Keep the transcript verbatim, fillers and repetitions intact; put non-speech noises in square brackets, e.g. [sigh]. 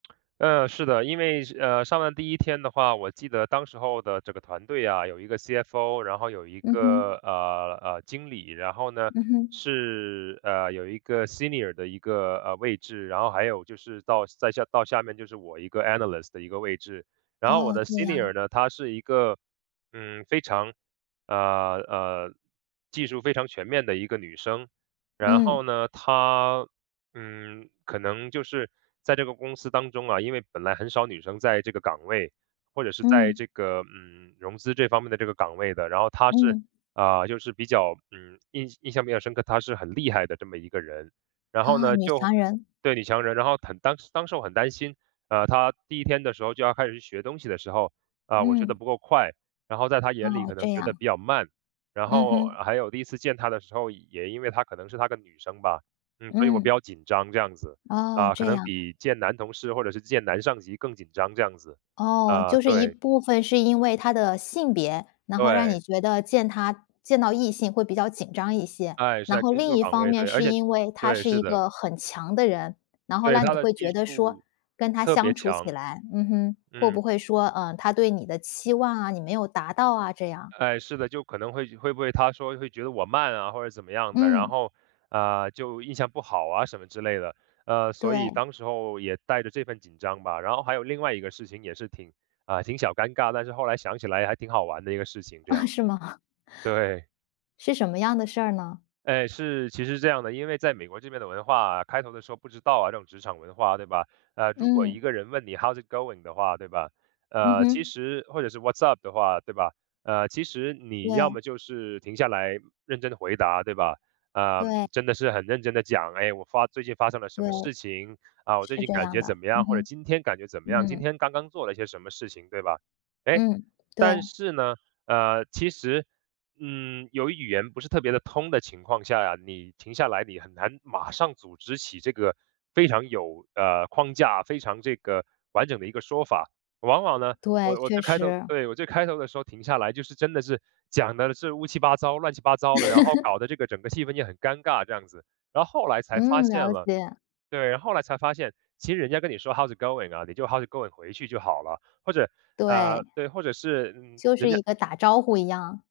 [smacks lips] 呃，是的。因为是呃，上了第一天的话，我记得当时候的这个团队啊，有一个 CFO，然后有一嗯个，哼。呃，呃，经理。然后呢，嗯哼。是，呃，有一个 senior 的一个，呃，位置，然后还有就是到再下到下面，就是我一个 analyst 的一个位置。然后我哦，的这样啊。senior 呢，她是一个，嗯，非常，呃，呃，技术非常全面的一个女生。然嗯。后呢，她，嗯，可能就是在这个公司当中啊，因为本来很少女生在这个岗位，或者是在嗯。这个，嗯，融资这方面的这个岗位的。然后她是，嗯。呃，就是比较，嗯，印印象比较深刻，她是很厉害的这么一个人。然后啊，呢，女就强人。对，女强人。然后很当当时我很担心，呃，她第一天的时候就要开始去学东西的时候，啊，我学得嗯。不够快，然后在她眼里，哦，可这能觉得样。比较慢。然嗯后哼。还有第一次见她的时候，也因为她可能是她个女生吧，嗯，所以我嗯。比较紧张，这样子，哦，啊，可这能样。比见男同事或者是见男上级更紧张，这样子，哦，呃，就是一对。部分是因为她的性别，然后让你对。觉得见她见到异性会比较紧张一些。哎，是然在后工另作一岗方位，面，对，而是且因为她对，是是一的。个很强的人，然后对，让她你的会技觉得说，术跟她特别相处起强，来嗯哼，会嗯。不会说，呃，她对你的期望啊，你没有达到啊，这样。哎，是的，就可能会会不会她说会觉得我慢啊，或者怎么样的，然嗯。后，呃，就印象不好啊，什么之类的。呃，所以对。当时候也带着这份紧张吧。然后还有另外一个事情也是挺啊，挺小尴尬，但是后来想起来还挺好玩的一个事情这样。啊，是吗？[chuckles] 对。是什么样的事儿呢？哎，是其实是这样的。因为在美国这边的文化啊，开头的时候不知道啊，这种职场文化，对吧？呃，如果一嗯。个人问你：“How’s it going” 的话，对吧？嗯呃，其哼。实或者是 “What’s up” 的话，对吧？呃，其实你要对。么就是停下来认真地回答，对吧？呃，对。真的是很认真地讲，哎，我发最近发生了什对。么事情，啊，我最是近这感样觉怎的，么样，嗯或者哼，今天感觉怎么样，今嗯。天刚刚做了一些什么事情，对吧？哎，嗯，对。但是呢，呃，其实，嗯，由于语言不是特别地通的情况下呀，你停下来，你很难马上组织起这个非常有，呃，框架，非常这个完整的一个说法。往往呢，对，我我确最开头实。对，我最开头的时候停下来，就是真的是讲得是乌七八糟、乱七八糟的，然后 [laughs] 搞得这个整个气氛也很尴尬，这样子。然后后来才发嗯，现了了解。对，后来才发现，其实人家跟你说 “How’s it going” 啊，你就 “How’s it going” 回去就好了，或者对。呃，对，或者是，嗯，就人是家一个打招呼一样。